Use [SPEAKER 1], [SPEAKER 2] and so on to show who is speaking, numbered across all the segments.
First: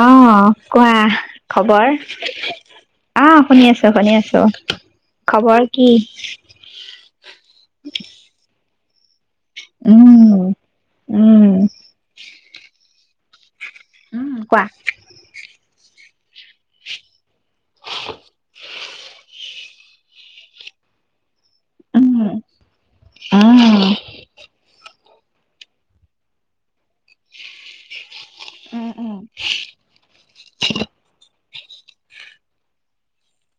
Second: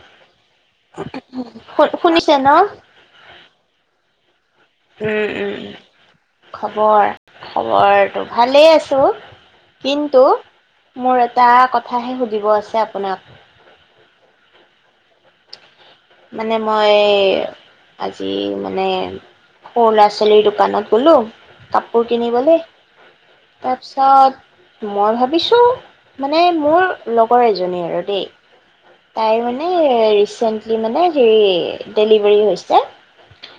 [SPEAKER 1] আহ কোৱা
[SPEAKER 2] শু
[SPEAKER 1] খবৰ
[SPEAKER 2] শুনিছে ন?
[SPEAKER 1] আহ শুনি আছো শুনি আছো
[SPEAKER 2] উম উম।
[SPEAKER 1] খবৰ কি
[SPEAKER 2] খবৰ তো কিন্তু
[SPEAKER 1] উম
[SPEAKER 2] মোৰ এটা
[SPEAKER 1] উম
[SPEAKER 2] কথাাহে সুধিব আছে আ আপোনাক
[SPEAKER 1] কোৱা
[SPEAKER 2] মানে মই আজি মানে সৰু ল'ৰা ছোৱালীৰ দোকানত গ'লোঁ কাপোৰ
[SPEAKER 1] উম
[SPEAKER 2] কিনিবলৈ
[SPEAKER 1] আহ
[SPEAKER 2] তাৰপিছত মই ভাবো ভাবিছোঁ মানে মোৰ লগৰ এজনী আৰু দেই তাই মানে ৰিচেন্টলি মানে হেৰি ডেলিভাৰী হৈছে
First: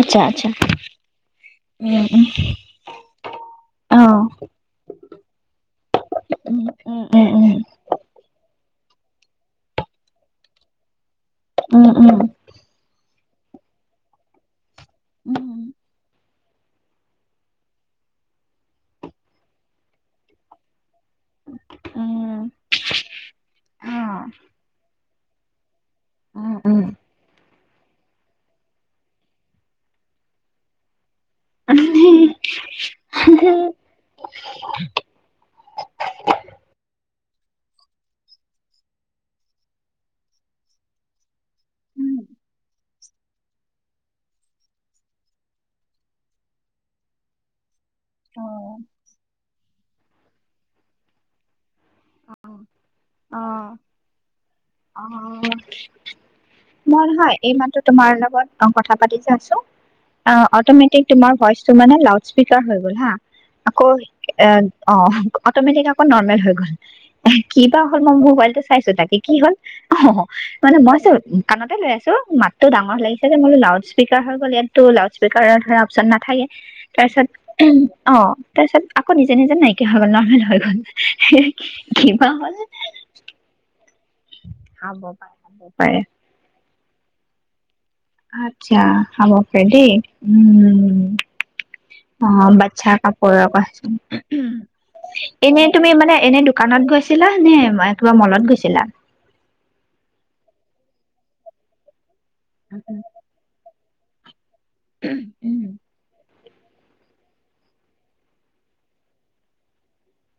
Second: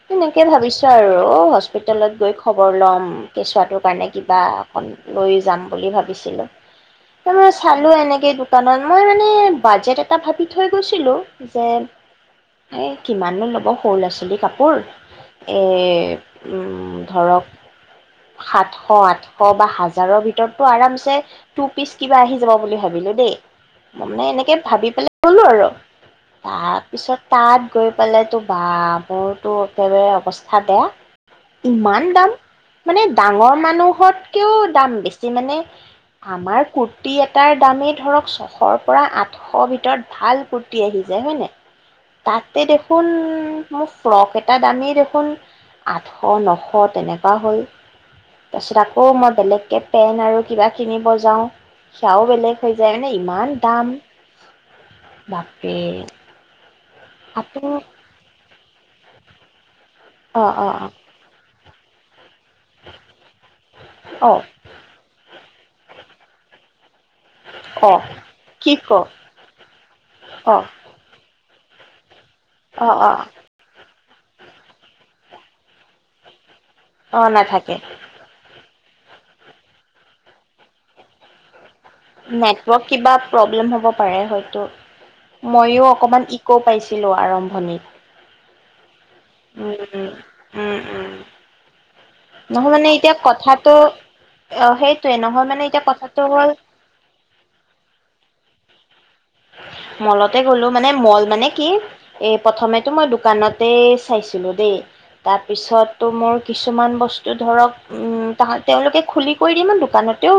[SPEAKER 1] আচ্ছা
[SPEAKER 2] তেনেকে
[SPEAKER 1] আচ্ছা
[SPEAKER 2] ভাবিছো আৰু অ
[SPEAKER 1] উম
[SPEAKER 2] হস্পিতেলত
[SPEAKER 1] উম
[SPEAKER 2] গৈ খবৰ লম কেঁচুৱটোৰ
[SPEAKER 1] অ
[SPEAKER 2] কাৰণে কিবা অক লৈ যাম বুলি ভাবিছিলো
[SPEAKER 1] উম উম উম
[SPEAKER 2] ত মই চালো এনেকে দোকানত মই মানে বাজেট এটা ভাবি থৈ গৈছিলো যে
[SPEAKER 1] উম
[SPEAKER 2] এই কিমানো ল'ব সৰু ল'ৰা ছোৱালী কাপোৰ
[SPEAKER 1] উম
[SPEAKER 2] এ ধৰক সাতশ আঠশ বা হাজাৰৰ ভিতটো আৰামছে টু পিচ
[SPEAKER 1] উম উম
[SPEAKER 2] কিবা আহি
[SPEAKER 1] উম
[SPEAKER 2] যাব বুলি ভাবিলোঁ দেই
[SPEAKER 1] অ
[SPEAKER 2] মানে এনেকে ভাবি লো আৰু
[SPEAKER 1] উম উম
[SPEAKER 2] তাৰপিছত তাত গৈ পেলো বাবোৰতো একেবাৰে অৱস্থা বেয়া ইমান দাম মানে ডাঙৰ মানুহতকেও দাম বেছি মানে আমাৰ কুৰ্তি এটাৰ দামেই ধৰক ছশৰ পৰা আঠশ ভিত ভিতৰত ভাল কুৰ্তি আহি যায় হয়নে
[SPEAKER 1] উম
[SPEAKER 2] তাতে দেখোন মোৰ ফ্ৰক এটা দামেই দেখোন আঠশ নশ তেনেকুৱা হল
[SPEAKER 1] অ
[SPEAKER 2] তাৰপিছত আকৌ মই বেলেগকে পেন আৰু কিবা কিনিব যাওঁ সেয়াও বেলেগ হৈ যায় মানে ইমান দাম
[SPEAKER 1] আহ
[SPEAKER 2] বাপৰে
[SPEAKER 1] মন হয় এই
[SPEAKER 2] আপুনি
[SPEAKER 1] মাহতো তোমাৰ লগত অ কথা পাতি যাছো অ অটমেটিক তোমাৰ ভইচ ত মানে ল স্পিকাৰ হৈ গ'ল হা আকৌ
[SPEAKER 2] অ
[SPEAKER 1] এ অ অট'মেটিক আকৌ নৰ্মেল হৈ গ'ল কি বা
[SPEAKER 2] অ
[SPEAKER 1] হল মই মোৰ যেতিয়া মোবাইল তো
[SPEAKER 2] কি ক
[SPEAKER 1] চাইছো তাকে কি হল অ
[SPEAKER 2] অ
[SPEAKER 1] মানে মই চ কাণতে লৈ আছো মাতটো
[SPEAKER 2] অ
[SPEAKER 1] ডাঙৰ
[SPEAKER 2] অ
[SPEAKER 1] লাগিছে যে মো লাউজ স্পীকাৰ হৈ গ' ইাতত লউড স্পীকাৰৰ ধণৰ অপশন নাথাকে
[SPEAKER 2] অ
[SPEAKER 1] তাৰপিছত
[SPEAKER 2] নাথাকে
[SPEAKER 1] অ তাৰপিছত আকৌ নিজে নিজে নাইকিয়া হৈ গ'ল নৰ্মেল হৈ গ'ল কিবা হ'ল
[SPEAKER 2] নেটৱৰ্ক কিবা প্ৰব্লেম হ'ব
[SPEAKER 1] খাব পাৰে
[SPEAKER 2] হয়
[SPEAKER 1] খাব
[SPEAKER 2] মইও
[SPEAKER 1] পাৰে
[SPEAKER 2] অকমান ইকো পাইছো ছিলো আৰম্ভণিত
[SPEAKER 1] আচ্ছা হাব
[SPEAKER 2] উম,
[SPEAKER 1] পেটি উম অ
[SPEAKER 2] নহয় মানে
[SPEAKER 1] বাচ্ছা
[SPEAKER 2] এতিয়া
[SPEAKER 1] কাপোৰৰ
[SPEAKER 2] কথাটো অ' সেইটোৱে
[SPEAKER 1] ক
[SPEAKER 2] নহয় মানে
[SPEAKER 1] এনে
[SPEAKER 2] এতিয়া
[SPEAKER 1] তুমি মানে
[SPEAKER 2] কথাটো
[SPEAKER 1] এনে
[SPEAKER 2] হ'ল
[SPEAKER 1] দোকানত গৈছিলা নে কিবা মলত গৈছিলা চল
[SPEAKER 2] মলতে গ'লো মানে মল মানে কি এ প্ৰথমেতো মই দোকানতে চাইছিলো দেই তাৰপিছতো মোৰ কিছুমান বস্তু ধৰক উম তাহ তেওঁওলোকে খুলি কৰি দি ম দোকানতেও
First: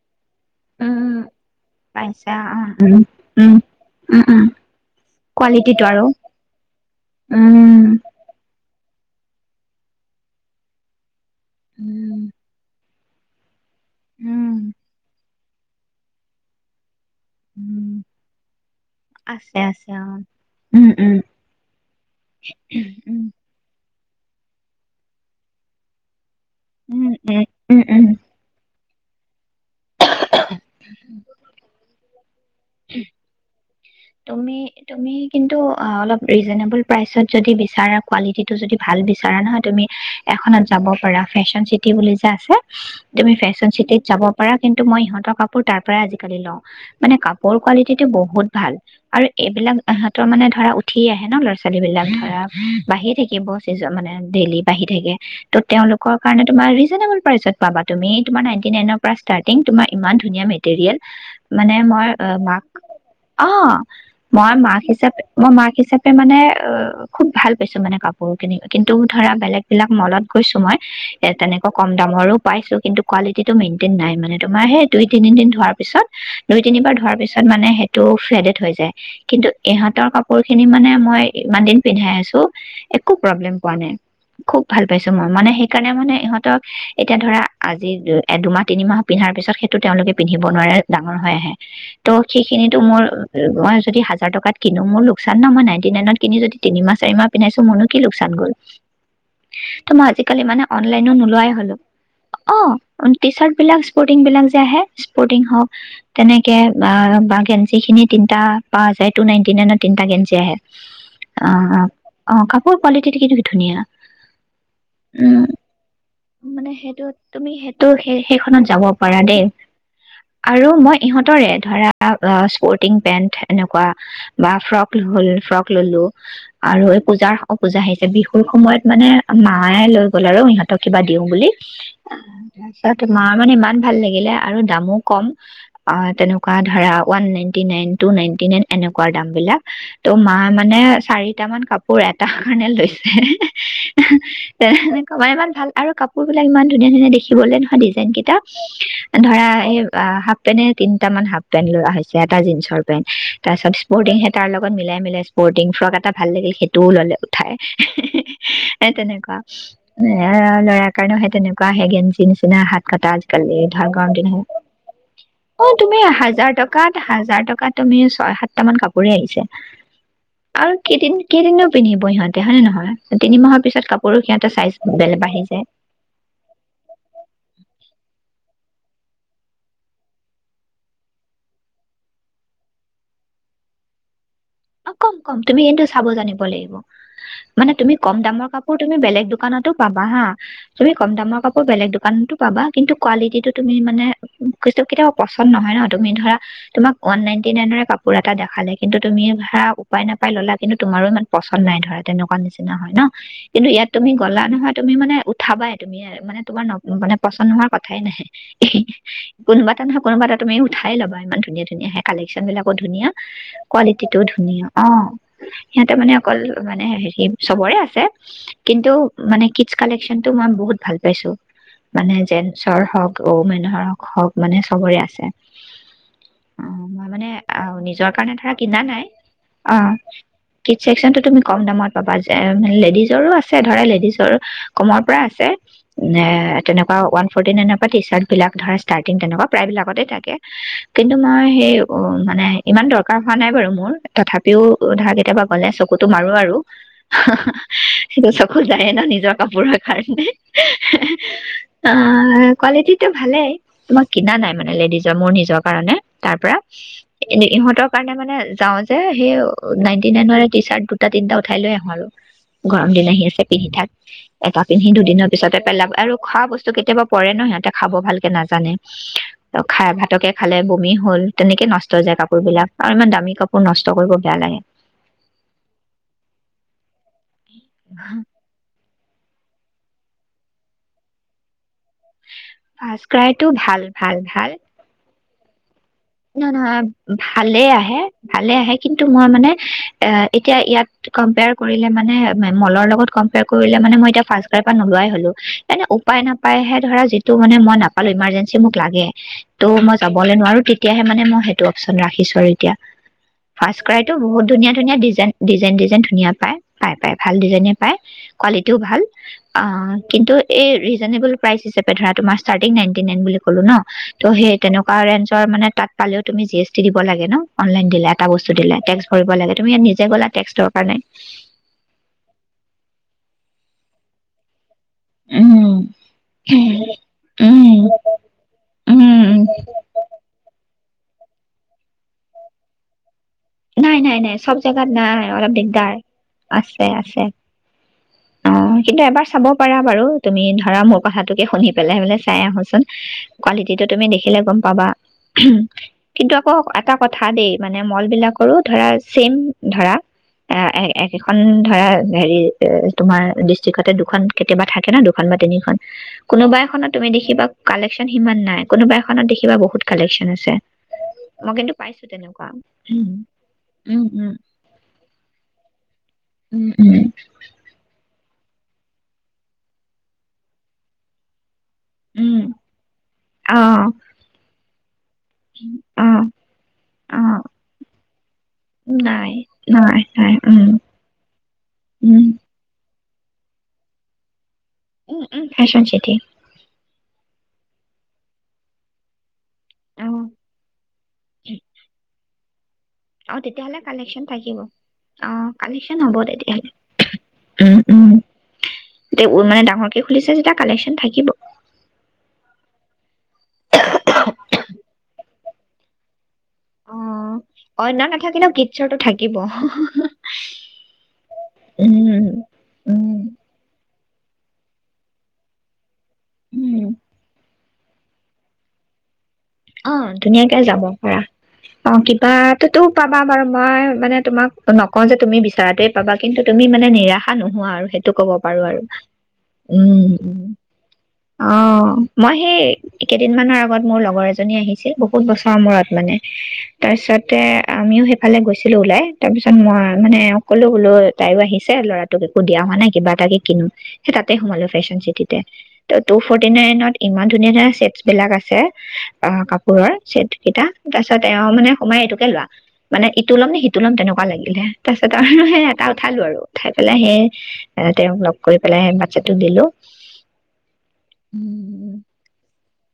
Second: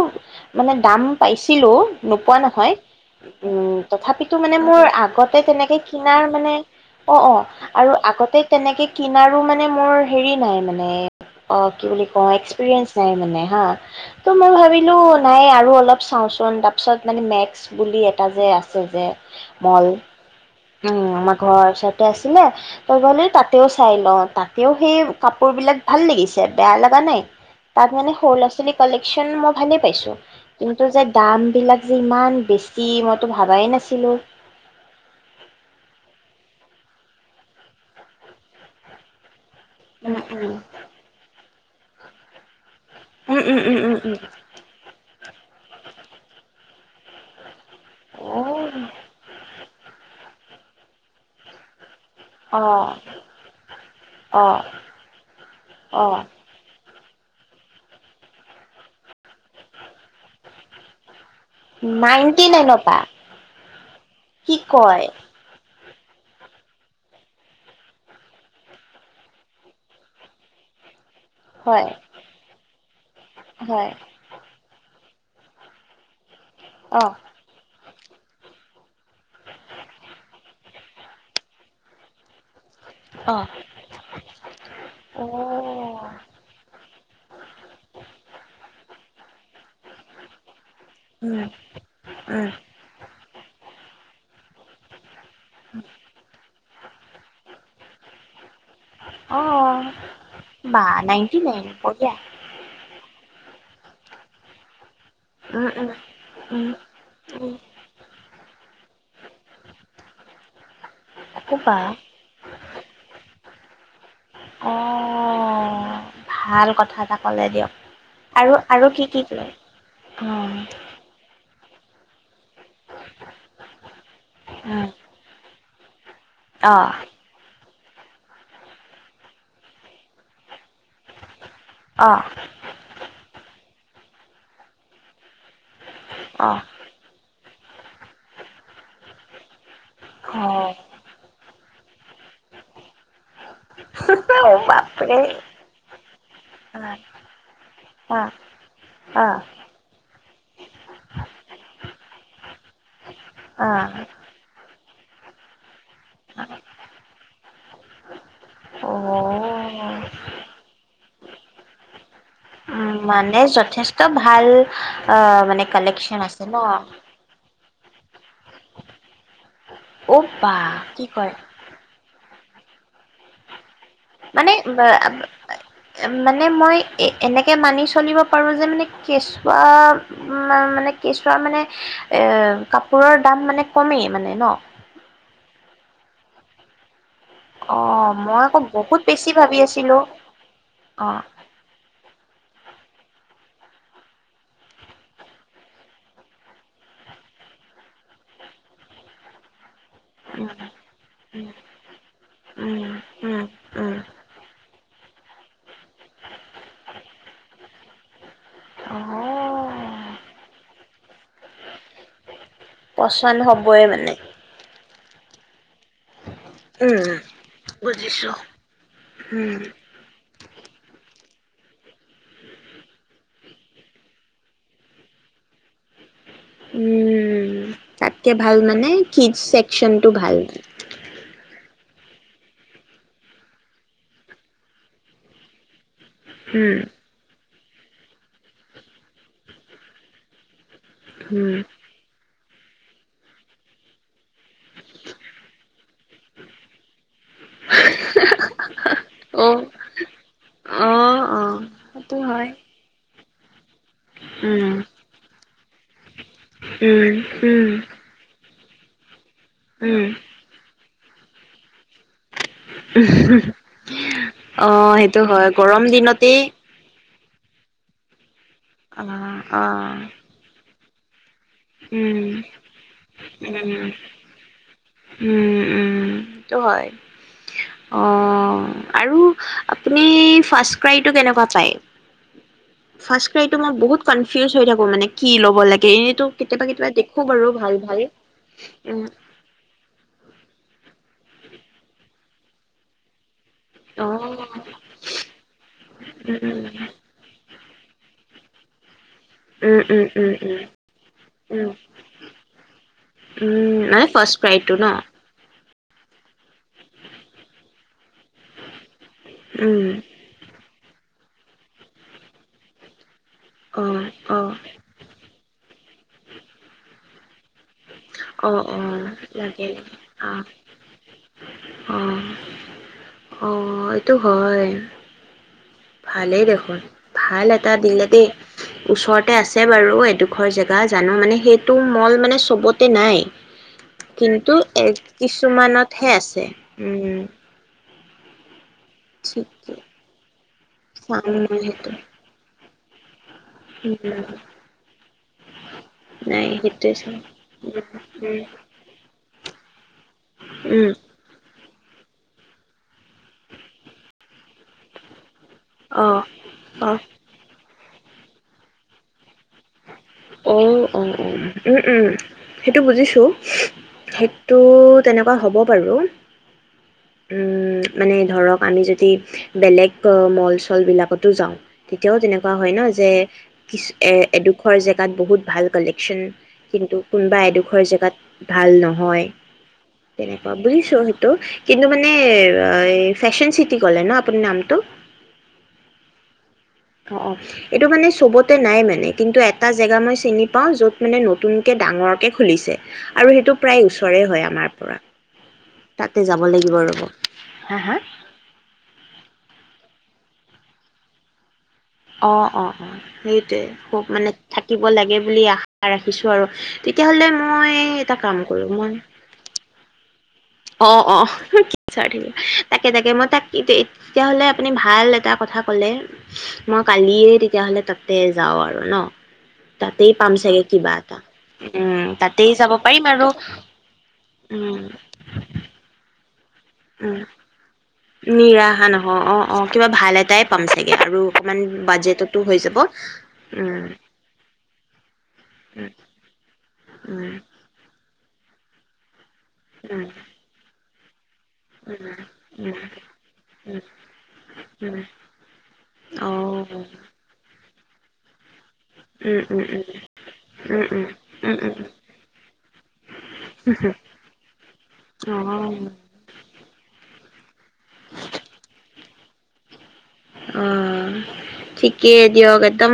[SPEAKER 2] মানে দাম
[SPEAKER 1] উম
[SPEAKER 2] পাইছিলোঁ
[SPEAKER 1] পাইছা
[SPEAKER 2] নোপোৱা
[SPEAKER 1] অ
[SPEAKER 2] নহয়
[SPEAKER 1] উম উম
[SPEAKER 2] তথাপিতো
[SPEAKER 1] উম
[SPEAKER 2] মানে মোৰ আগতে তেনেকে
[SPEAKER 1] কোৱালিটিটো আৰু
[SPEAKER 2] কিনাৰ মানে অ অ
[SPEAKER 1] উম
[SPEAKER 2] আৰু আগতে তেনেকে কিনাৰো মানে মোৰ হেৰি নাই মানে অ কি বুলি
[SPEAKER 1] উম
[SPEAKER 2] কওঁ এক্সপৰিয়েন্ঞ্চ চাই মনেেহা ত
[SPEAKER 1] উম,
[SPEAKER 2] মই ভাবিলো নাই আৰু অলপ চাওঁচোন তাৰপিছত মানে মেক্স
[SPEAKER 1] উম,
[SPEAKER 2] বুলি এটা যে আছে যে
[SPEAKER 1] আছে
[SPEAKER 2] মল
[SPEAKER 1] আছে অ উম
[SPEAKER 2] উ
[SPEAKER 1] উম
[SPEAKER 2] আমাৰ ঘৰ ওচৰতে চাইতে আছিলে তই
[SPEAKER 1] উম
[SPEAKER 2] গলে তাতেও চাই ল তাকেও সেই কাপোৰ বিলাক ভাল লাগিছে বেয়া লগা
[SPEAKER 1] উম
[SPEAKER 2] নাই
[SPEAKER 1] উম উম
[SPEAKER 2] তাত
[SPEAKER 1] উম
[SPEAKER 2] মানে সৰু ল' ছোৱালী কালেকশ্যন মই ভালেই পাইছোঁ কিন্তু যে দাম বিলাক যে ইমান বেছি মইতো ভ ন
[SPEAKER 1] তুমি, তুমি কিন্তু অ অলপ। ৰিজনেবল প্ৰাইচত যদি বিচাৰে কোৱালিটিটো যদি ভাল বিচৰা নহয়। তুমি
[SPEAKER 2] উম
[SPEAKER 1] এখনত যাব পাৰা ফেশ্বন তেতি বুলি যো আছে। তুমি
[SPEAKER 2] উম উম
[SPEAKER 1] ফেশ্বন
[SPEAKER 2] উম
[SPEAKER 1] চিটিত
[SPEAKER 2] উম উম
[SPEAKER 1] যাব পাৰা কিন্তু মই ইহঁতৰ কাপোৰ তাৰ পৰাই আজিকালি লও। মানে কপোৰ কোৱালিটি যিটো বহুত। ভাল
[SPEAKER 2] উম
[SPEAKER 1] আৰু এইবিলাক এহতৰ মানে ধাৰা উঠি আহে ন ল'ৰা ছালী বিলাক।
[SPEAKER 2] অ
[SPEAKER 1] বাঢ়ি থাকিব চি মানে
[SPEAKER 2] অ অ
[SPEAKER 1] ডেইলি বাঢ়ি থাকে ত
[SPEAKER 2] অ
[SPEAKER 1] তেওঁলোকৰ কাৰণে তোমাৰ ৰিজেনেবোল প্ৰাইজত পাবা তুমি তোমাৰ নাইন্টি-নাইনৰ পৰা ষ্টাৰ্টিং তোমাৰ ইমান ধুনীয়া মেটেৰিয়েল। মানে মই
[SPEAKER 2] নাইনটি
[SPEAKER 1] মা
[SPEAKER 2] নাইনৰ পৰা।
[SPEAKER 1] অ, মই মাক হিচাপে মই। মাক হিচাপে মানে খুব ভাল পাইছো মানে কাপোৰ কিনি কিন্তু ধৰা বেলেগ বিলাক মলত গৈছো মই। এ তেনেকুৱা
[SPEAKER 2] হয়
[SPEAKER 1] কম দামৰো পাইছো কিন্তু কোৱালিটি টো
[SPEAKER 2] হয়
[SPEAKER 1] মেইনটেইন নাই মানে তোমাৰ সেই। দুই তিনি দিন ধোৱাৰ পিছত। দুই তিনিবাৰ
[SPEAKER 2] অ
[SPEAKER 1] ধোৱাৰ পিছত মানে। ফেডড হৈ যায়, কিন্তু ইহঁতৰ কাপোৰ খিনি মানে মই ইমান দিন পিন্ধাই আছ একো
[SPEAKER 2] অ অ
[SPEAKER 1] প্ৰব্লেম পোৱা নাই, খুব ভাল পাইছো। মই মানে সেইকাৰণে মানে ইহঁতক এতিয়া ধৰা আজি এ দুমাহ তিনিমাহ। পিন্ধাৰ পিছত সেটো তেওঁলোকেিন্ধিবোৱাৰে। ডাঙৰ হৈ
[SPEAKER 2] উম
[SPEAKER 1] আহে, ত' সে
[SPEAKER 2] উম
[SPEAKER 1] এইটো মোৰ মই যদি হাজাৰ টকাত কিনো মোৰ লোক [unintelligible] নাইণ্টি নাইনত কিনি যদি তিনি মাহ যে ইমান পিন্ধাইছো মোৰনো কি লোকচান গ'ল।
[SPEAKER 2] অ
[SPEAKER 1] ত' মই আজিকালি মানে,
[SPEAKER 2] বা
[SPEAKER 1] অনলাইনো
[SPEAKER 2] নাইনটি
[SPEAKER 1] নোলোৱাই
[SPEAKER 2] নাইন
[SPEAKER 1] হলো
[SPEAKER 2] বঢ়িয়া
[SPEAKER 1] অ'! টি চাৰ্টলাক বিলাক স্পৰ্টিং বিলাক যে আহে। স্পৰ্টিং
[SPEAKER 2] উম
[SPEAKER 1] হওক
[SPEAKER 2] উম
[SPEAKER 1] তেনেকে
[SPEAKER 2] উম
[SPEAKER 1] অ ব
[SPEAKER 2] উম
[SPEAKER 1] গেঞ্চি খিনি তিনটা অ পা যায় টু নাইনটি নাইনত তিনটা গেঞ্জী আহে।
[SPEAKER 2] কোপা
[SPEAKER 1] অ' অ অ কাপোৰ কোৱালিটিটো কিন্তু ধুনীয়া। উম,
[SPEAKER 2] অঁ ভাল
[SPEAKER 1] মানে
[SPEAKER 2] কথা
[SPEAKER 1] সেইটো
[SPEAKER 2] এটা ক'লে
[SPEAKER 1] তুমি
[SPEAKER 2] দিয়ক
[SPEAKER 1] সেইটো
[SPEAKER 2] আৰু
[SPEAKER 1] সেই-সেইখনত যাব
[SPEAKER 2] আৰু কি
[SPEAKER 1] পাৰা
[SPEAKER 2] কি
[SPEAKER 1] দেই
[SPEAKER 2] লয় অঁ
[SPEAKER 1] আৰু মই ইহঁতৰে। ধৰা। অ স্পৰ্টিং পেন্ট এনেকুৱা। বা ফ্ৰক হ'ল ফ্ৰক ল ললো আৰু এই পূজাৰ পূজা আহিছে বিহুৰ সময়ত মানে মায়ে লৈ গ'ল আৰু ইহঁতক কিবা দিওঁ বুলি।
[SPEAKER 2] অঁ
[SPEAKER 1] [unintelligible] ইমান ভাল লাগিলে আৰু দামো কম। অ' তেনেকুৱা
[SPEAKER 2] অঁ
[SPEAKER 1] ধাৰা থুবেনটি নাইন টুনাইনতি নাইন এনেকোবা দাম বিলাক। ত' মা মানে চাৰিটা মান কাপোৰ। বোৰ এট কাৰণে লৈছে।
[SPEAKER 2] অঁ
[SPEAKER 1] এনেকাৰ
[SPEAKER 2] বাপৰে
[SPEAKER 1] ইমান ভাল আৰু কাপোৰ বিলাক ইমান ধুনীয়া
[SPEAKER 2] অঁ
[SPEAKER 1] ধুনীয়া দেখিবলে নহয় ডিজাইন
[SPEAKER 2] অঁ
[SPEAKER 1] কেইটা ধৰা এই তেনে তিনটা মান হাফ পেন্ লোৱা আহিছো। এটা জিঞ্চৰ। তাৰপিছত
[SPEAKER 2] অঁ
[SPEAKER 1] স্পোটিং [unintelligible] ত মিলাই মিলাই স্পৰ্টিং ফ্ৰক এটা ভাল লাগিল সেইটোও ললে উঠাই স তেনেকুৱা
[SPEAKER 2] অঁ
[SPEAKER 1] এ ল'ৰাৰ কাৰণে সেই তেনেকুৱা হেগেন জ
[SPEAKER 2] মানে যথেষ্ট ভাল অ' মানে কালেকচন আছে ন?
[SPEAKER 1] তাত হাজাৰ টকাত তুমি ছয় সাতটা মান কাপোৰে আহিছে।
[SPEAKER 2] অ' বা
[SPEAKER 1] আৰু
[SPEAKER 2] কি
[SPEAKER 1] কেইদিন
[SPEAKER 2] কয়
[SPEAKER 1] কেইদিনো পিন্ধিব ইিহঁত তেহানি নহয় তিনি মাহৰ পিছত কাপোৰ
[SPEAKER 2] মানে মানে মই এ এনেকে মানি চলিব পাৰ যে মানে কেঁচুৱা মানে কেঁচুৱা মানে কাপোৰৰ দাম মানে কমেই মানে ন।
[SPEAKER 1] অ' কম কম তুমি কিন্তু চাব জানিব লাগিব। মানে তুমি
[SPEAKER 2] অঁ
[SPEAKER 1] কম
[SPEAKER 2] মই
[SPEAKER 1] দামৰ
[SPEAKER 2] আকৌ
[SPEAKER 1] কাপোৰ তুমি
[SPEAKER 2] বহুত
[SPEAKER 1] বেলেগ
[SPEAKER 2] বেছি ভাবি
[SPEAKER 1] দোকানতো
[SPEAKER 2] আছিলোঁ
[SPEAKER 1] পাবা হা তুমি কম
[SPEAKER 2] অঁ
[SPEAKER 1] দামৰ কাপোৰ বেলেগ দোকানতো পাবা কিন্তু কোৱালিটিটো তুমি মান কেতিয়াও পচন্দ নহয় ন তুমি ধৰা তোমাক ওৱান নাইনটি নাইনৰে কাপোৰ এটা দেখালে কিন্তু তুমি ধৰা উপায় নাপাই ললা কিন্তু তোমাৰো ইমান পচন্দ নাই ধৰা তেনেকুৱা নিচিনা
[SPEAKER 2] উম
[SPEAKER 1] হয় ন
[SPEAKER 2] উম
[SPEAKER 1] কিন্তু ইয়াত
[SPEAKER 2] উম
[SPEAKER 1] তুমি গ'লা নহয় তুমি মানে উঠাবাই তুমি মানে তোমাৰ মানে পচন্দ নোহোৱাৰ কথাই নাহে, কোনোবা
[SPEAKER 2] অঁ
[SPEAKER 1] এটা নহয় কোনোবা এটা তুমি উঠাই ল'বা ইমান ধুনীয়া ধুনীয়া আহে কালেকচন বিলাক ধুনীয়া
[SPEAKER 2] পচন্দ হ'বই
[SPEAKER 1] কোৱালিটি।
[SPEAKER 2] মানে
[SPEAKER 1] ধুনীয়া। অ' সিহঁতে মানে। অকল মানে
[SPEAKER 2] উম
[SPEAKER 1] হে চবৰে আছে
[SPEAKER 2] বুজিছোঁ
[SPEAKER 1] কিন্তু মানে
[SPEAKER 2] উম
[SPEAKER 1] কিছ কালেকচন। টো মই বহুত ভাল পাইছো মানে জেনছৰ হওঁক ঔ মেনহৰক হওক মানে চবৰে আছে অ' মই মানে অ' নিজৰ কাৰণে ধৰা কিনা নাই।
[SPEAKER 2] কিদজ
[SPEAKER 1] অ
[SPEAKER 2] ছেকশ্নটো ভাল।
[SPEAKER 1] কিড চেকচনটো তুমি কম দামত পাবা যে লেডিজৰো আছে, ধৰা লেডিছৰ কমৰ পৰা আছে। নে
[SPEAKER 2] উম
[SPEAKER 1] তেনেকুৱা ওৱান ফৰ্টি নাইনৰ টি-চাৰ্ট বিলাক ধৰা ষ্টাৰ্টিং তেনেকুৱা, প্ৰায়বিলাকতে থাকে। কিন্তু মই
[SPEAKER 2] উম
[SPEAKER 1] সেই নাই, ইমান দৰকাৰ হোৱা নাই বাৰু মোৰ। তথাপিও, ধৰা কেতিয়াবা গ'লে চকুটো মাৰো আৰু, সেইটো চকু যায়ে ন' নিজৰ
[SPEAKER 2] অ'
[SPEAKER 1] কাপোৰৰ কাৰণে,
[SPEAKER 2] অ' অ' সেইটো হয়
[SPEAKER 1] অঁ কোৱালিটিতো ভালেই, তোমাক কিনা নাই মানে
[SPEAKER 2] উম
[SPEAKER 1] লেডিজৰ মোৰ নিজৰ কাৰণে। তাৰপৰা,
[SPEAKER 2] উম
[SPEAKER 1] এ
[SPEAKER 2] উম
[SPEAKER 1] ইহঁতৰ কাৰণে মানে [unintelligible] হেই নাইনটি
[SPEAKER 2] উম
[SPEAKER 1] নাইনৰে টি-চাৰ্ট দুটা তিনটা উঠাই লৈ আহোঁ আৰু, গৰম দিন আহি আছে পিন্ধি থাক। এটা
[SPEAKER 2] অ
[SPEAKER 1] পিন্ধি
[SPEAKER 2] সেইটো
[SPEAKER 1] দুদিনৰ
[SPEAKER 2] হয়
[SPEAKER 1] পিছতে
[SPEAKER 2] গৰম
[SPEAKER 1] পেলাম আৰু
[SPEAKER 2] দিনতেই
[SPEAKER 1] খোৱা বস্তু কেতিয়াবা পৰে ন', সিহঁতে খাব ভালকে না জানে,
[SPEAKER 2] অ
[SPEAKER 1] ত'
[SPEAKER 2] অ
[SPEAKER 1] খাই ভাতকে খালে ব মে' হ'ল। তেনেকে নষ্ট হৈ যায়
[SPEAKER 2] উম
[SPEAKER 1] কাপোৰ বিলাক, আৰু ইমান দামী কাপোৰ।
[SPEAKER 2] উম,
[SPEAKER 1] নষ্ট কৰিব বেয়া লাগে
[SPEAKER 2] উম-উম সেইটো হয়। অ'। আৰু আপুনি ফাৰ্ষ্টক্ৰাইটো কেনেকুৱা পায়?
[SPEAKER 1] ফাৰ্ষ্ট ক্ৰাইটো
[SPEAKER 2] ফাৰ্ষ্টক্ৰাইটো মই
[SPEAKER 1] ভাল
[SPEAKER 2] বহুত
[SPEAKER 1] ভাল
[SPEAKER 2] কনফিউজ হৈ থাকোঁ মানে কি ল'ব লাগে এনেতো
[SPEAKER 1] নহ নহয়, ভালেই আহে! ভালে আহে কিন্তু
[SPEAKER 2] উম
[SPEAKER 1] মই মানে এ এতিয়া ইয়াত কম্পেয়াৰ কৰিলে মানে মলৰ লগত কম্পেয়াৰ কৰিলে মানে
[SPEAKER 2] অ
[SPEAKER 1] মই এতিয়া ফাৰ্ষ্টক্ৰাই পৰা
[SPEAKER 2] উম
[SPEAKER 1] নোলোৱাই হ'লো, এনে উপায় নাপায়াইহে
[SPEAKER 2] উম
[SPEAKER 1] ধৰা যিটো মানে মই নাপালোঁ, ইমাৰ্জেন্সী মোক লাগে। ত' মই
[SPEAKER 2] উম উম
[SPEAKER 1] যাবলৈ
[SPEAKER 2] উম
[SPEAKER 1] নোৱাৰোঁ তে এতিয়াহে মানে মই হেইটো
[SPEAKER 2] উম
[SPEAKER 1] অপচন ৰাখিছোঁ আৰু এতিয়া,
[SPEAKER 2] উম মানে
[SPEAKER 1] ফাৰ্ষ্টক্ৰাইটো
[SPEAKER 2] ফাৰ্ষ্ট
[SPEAKER 1] বহুত
[SPEAKER 2] ক্ৰাইটো ন
[SPEAKER 1] ধুনীয়া-ধুনীয়া ডিজাইন ডিজাইন ডিজাইন ধুনীয়া পায়! পায় পায় ভাল ডিজাইনে পায়। কোৱালিটিও ভাল,
[SPEAKER 2] উম
[SPEAKER 1] অ' কিন্তু এই ৰিজনেবল প্ৰাইচ হিচাপে ধৰা তোমাৰ ষ্টাৰ্টিং নাইটি নাইন বুলি ক'লো ন'?
[SPEAKER 2] অ
[SPEAKER 1] ত'
[SPEAKER 2] অ
[SPEAKER 1] সেই তেনেকুৱা ৰেঞ্জৰ মানে পালেওঁ তুমি জি এছ টি দিব লাগে ন'? অনলাইন দিলে, এটা বস্তু দিলে, টেক্স ভৰিব লাগে, তুমি ইয়াত নিজে গ'লা
[SPEAKER 2] আহ
[SPEAKER 1] টেক্সৰ কাৰণে।
[SPEAKER 2] অ', অ' এইটো হয়।
[SPEAKER 1] উম
[SPEAKER 2] ভালেই দেখোন, ভাল এটা
[SPEAKER 1] উম
[SPEAKER 2] দিলে দেই ওচৰতে
[SPEAKER 1] উম
[SPEAKER 2] আছে বাৰু এডোখৰ জেগা জানো মানে সেইটো মই মানে চবতে নাই।
[SPEAKER 1] নাই নাই নাই,
[SPEAKER 2] কিন্তু
[SPEAKER 1] চব
[SPEAKER 2] এ
[SPEAKER 1] জেগাত নাই, অলপ দিগদাৰ
[SPEAKER 2] কিছুমানতহে
[SPEAKER 1] আছে
[SPEAKER 2] উম
[SPEAKER 1] আছে। অ কিন্তু এবাৰ চাব
[SPEAKER 2] ঠিকে
[SPEAKER 1] পাৰা বাৰু তুমি ধৰা মোৰ
[SPEAKER 2] চাম
[SPEAKER 1] কথাটোকে
[SPEAKER 2] মই
[SPEAKER 1] শুনি
[SPEAKER 2] সেইটো
[SPEAKER 1] পেলাই বুলি চাই আহোচোন। কোৱালিটিটো তুমি
[SPEAKER 2] উম
[SPEAKER 1] দেখিলে গম পাবা, কিন্তু
[SPEAKER 2] নাই
[SPEAKER 1] আকৌ
[SPEAKER 2] সেইটোৱে
[SPEAKER 1] এটা
[SPEAKER 2] চাম
[SPEAKER 1] কথা দেই মানে মল বিলাক হলেও ধৰা চছেম ধৰা এ
[SPEAKER 2] উম
[SPEAKER 1] এক
[SPEAKER 2] উম
[SPEAKER 1] একেখন ধৰা, হেৰি তোমাৰ ডিষ্ট্ৰিক্তে দুখন কেতিয়াবা থাকে ন, দুখন বা তিনি
[SPEAKER 2] অ',
[SPEAKER 1] কোনোবা এখন
[SPEAKER 2] অ', অ',
[SPEAKER 1] তুমি দেখিবা কাল সিমান নাই কোনোবা এখনত দে কিবা বহুত কালেকচন হৈ,
[SPEAKER 2] অ', অ',
[SPEAKER 1] মই কিন্তু
[SPEAKER 2] উম
[SPEAKER 1] পাইছো
[SPEAKER 2] উম
[SPEAKER 1] তেনেকুৱা।
[SPEAKER 2] সেইটো বুজিছোঁ
[SPEAKER 1] উম উম
[SPEAKER 2] সেইটো তেনেকুৱা হব বাৰু
[SPEAKER 1] উম উম
[SPEAKER 2] উম, মানে ধৰক আমি যদি বেলেগ মল চল বিলাকতো যাওঁ তেতিয়াও
[SPEAKER 1] উম
[SPEAKER 2] যেনেকুৱা হয় ন যে
[SPEAKER 1] অ
[SPEAKER 2] কিছু এ এড খৰ জেগাত বহুত ভাল
[SPEAKER 1] অ
[SPEAKER 2] কালেকচন, কিন্তু
[SPEAKER 1] অ
[SPEAKER 2] কোনোবা এডোখৰ জেগাত ভাল নহয়
[SPEAKER 1] নাই নাই নাই
[SPEAKER 2] তেনেকুৱা
[SPEAKER 1] উম
[SPEAKER 2] বুজিছো সেইটো কিন্তু মানে
[SPEAKER 1] উম
[SPEAKER 2] ফেশচন চিটি গলে ন আপোনাৰ নাম
[SPEAKER 1] উম উম ফেঁচন চিঠি
[SPEAKER 2] অহ অহ এইটো মানে চবতে নাই মানে কিন্তু এটা জেগা
[SPEAKER 1] অ
[SPEAKER 2] মই চিনি পাও যত মানে নতুনকে ডাঙৰকে খুলিছে আৰু
[SPEAKER 1] অ
[SPEAKER 2] সেইটো
[SPEAKER 1] তেতিয়াহলে
[SPEAKER 2] প্ৰায় ওচৰে
[SPEAKER 1] কালেক্সন
[SPEAKER 2] হয়
[SPEAKER 1] থাকিব
[SPEAKER 2] আমাৰ পৰা
[SPEAKER 1] অ কালেক্সন হব
[SPEAKER 2] তাতে যাব
[SPEAKER 1] তেতিয়লে
[SPEAKER 2] লাগিব ৰ'ব হা
[SPEAKER 1] উম
[SPEAKER 2] হা
[SPEAKER 1] উম মানে ডাঙৰক খুলিছে যদি কালেকচন থাকিবই।
[SPEAKER 2] অ অ অ সেইটোৱেই খুব মানে থাকিব লাগে বুলি আশা ৰাখিছো। বাৰু,
[SPEAKER 1] অ
[SPEAKER 2] তেতিয়াাহলে মই
[SPEAKER 1] অন্য
[SPEAKER 2] এটা কাম
[SPEAKER 1] নাথাকিলেও
[SPEAKER 2] কৰো মই
[SPEAKER 1] কিটচৰটো থাকিব
[SPEAKER 2] অ অ
[SPEAKER 1] উম
[SPEAKER 2] তাকে তাকে
[SPEAKER 1] উম
[SPEAKER 2] মই তাক তেতিয়াহ'লে আপুনি ভাল এটা কথা ক'লে মই
[SPEAKER 1] উম
[SPEAKER 2] কালিয়ে তেতিয়াহ'লে তাক তাতে যাওঁ আৰু ন'। তাতেই
[SPEAKER 1] অ',
[SPEAKER 2] পাম
[SPEAKER 1] ধুনীয়াকে
[SPEAKER 2] চাগে
[SPEAKER 1] যাব
[SPEAKER 2] কিবা এটা।
[SPEAKER 1] পাৰা অ',
[SPEAKER 2] উম,
[SPEAKER 1] কিবা
[SPEAKER 2] তাতেই যাব
[SPEAKER 1] তো
[SPEAKER 2] পাৰিম
[SPEAKER 1] পাবা
[SPEAKER 2] আৰু
[SPEAKER 1] বাৰু মই মানে তোমাক
[SPEAKER 2] উম,
[SPEAKER 1] নকওঁ যে তুমি বিচাৰাতোৱে পাবা কিন্তু তুমি মানে
[SPEAKER 2] উম।
[SPEAKER 1] নিৰাশা নোহোৱা আৰু সেই
[SPEAKER 2] নিৰাশা নহওঁ অ', অ', কিবা ভাল
[SPEAKER 1] উম
[SPEAKER 2] এটাই পাম চাগে আৰু
[SPEAKER 1] অ
[SPEAKER 2] অকমান
[SPEAKER 1] মই
[SPEAKER 2] বাজেটতো
[SPEAKER 1] সেই
[SPEAKER 2] হৈ যাব
[SPEAKER 1] কেইদিনমানৰ
[SPEAKER 2] উম
[SPEAKER 1] আগত মোৰ লগৰ এজনী আহিছিল বহুত বছৰৰ মূৰত
[SPEAKER 2] উম,
[SPEAKER 1] মানে
[SPEAKER 2] উম,
[SPEAKER 1] তাৰপিছতে আমিও সে ফালে গৈছিলো ওলাই তাৰপিছত মই
[SPEAKER 2] উম,
[SPEAKER 1] মানে এওঁক ক'লো বোলো তাইও আহিছে
[SPEAKER 2] উম,
[SPEAKER 1] ল'ৰাটোক একো দিয়া
[SPEAKER 2] উম,
[SPEAKER 1] হোৱা নাই কিবা এটাকে কিনো
[SPEAKER 2] উম,
[SPEAKER 1] সেই তাতে সোমালো
[SPEAKER 2] উম।
[SPEAKER 1] ফেশ্বন চিটিতে। ত টু ফৰ্টি নাইনত ইমান ধুনীয়া ধুনীয়া চেট বিলাক আছে।
[SPEAKER 2] উম,
[SPEAKER 1] অ',
[SPEAKER 2] উম,
[SPEAKER 1] কাপোৰৰ চেট কেইটা
[SPEAKER 2] উম। উম,
[SPEAKER 1] তাৰপিছত এওঁ মানে সোমাই এইটোকে লোৱা মানে ইটো ল'ম সিটো ল'ম তেনেকুৱা লাগিলে তাৰপিছত আৰু সেই
[SPEAKER 2] উম।
[SPEAKER 1] এটা উঠালো আৰু উঠাই পেলাই সেই তেওঁক লগ কৰি পেলাই বাচ্ছাটো দিলো।
[SPEAKER 2] অ',
[SPEAKER 1] উম
[SPEAKER 2] ঠিকেই দিয়ক এ একদম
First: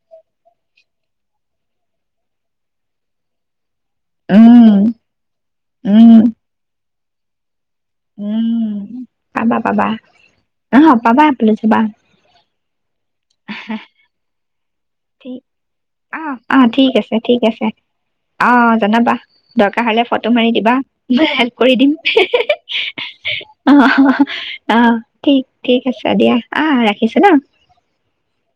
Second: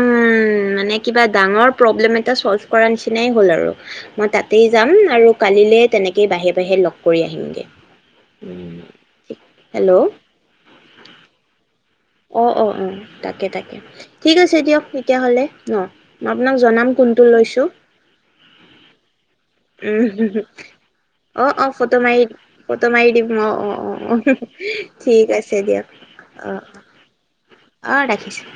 [SPEAKER 2] মানে কিবা ডাঙৰ প্ৰ'ব্লেম এটা ছ'ল্ভ কৰাৰ নিচিনাই হ'ল আৰু মই তাতেই যাম
[SPEAKER 1] উম
[SPEAKER 2] আৰু কালিলে তেনেকেই বাহিৰে বাহিৰে লগ কৰি আহিমগে।
[SPEAKER 1] উম পাবা পাবা
[SPEAKER 2] হেল্ল'
[SPEAKER 1] অ', পাবা [unintelligible] চাবা
[SPEAKER 2] অ', অ', অ', তাকে তাকে ঠিক ঠিক আছে দিয়ক
[SPEAKER 1] ঠিক
[SPEAKER 2] তেতিয়াহ'লে ন মই
[SPEAKER 1] অ',
[SPEAKER 2] আপোনাক
[SPEAKER 1] অ',
[SPEAKER 2] জনাম
[SPEAKER 1] ঠিক আছে
[SPEAKER 2] কোনটো
[SPEAKER 1] ঠিক আছে
[SPEAKER 2] লৈছোঁ।
[SPEAKER 1] অ', জনাবা দৰকাৰ হ'লে ফটো মাৰি দিবা হেল্প
[SPEAKER 2] অ', অ',
[SPEAKER 1] কৰি দিম
[SPEAKER 2] ফটো মাৰি ফটো মাৰি দিম
[SPEAKER 1] অ', অ', ঠিক
[SPEAKER 2] আছে
[SPEAKER 1] ঠিক
[SPEAKER 2] দিয়ক
[SPEAKER 1] আছে দিয়া অ' ৰাখ
[SPEAKER 2] অ', ৰাখিছো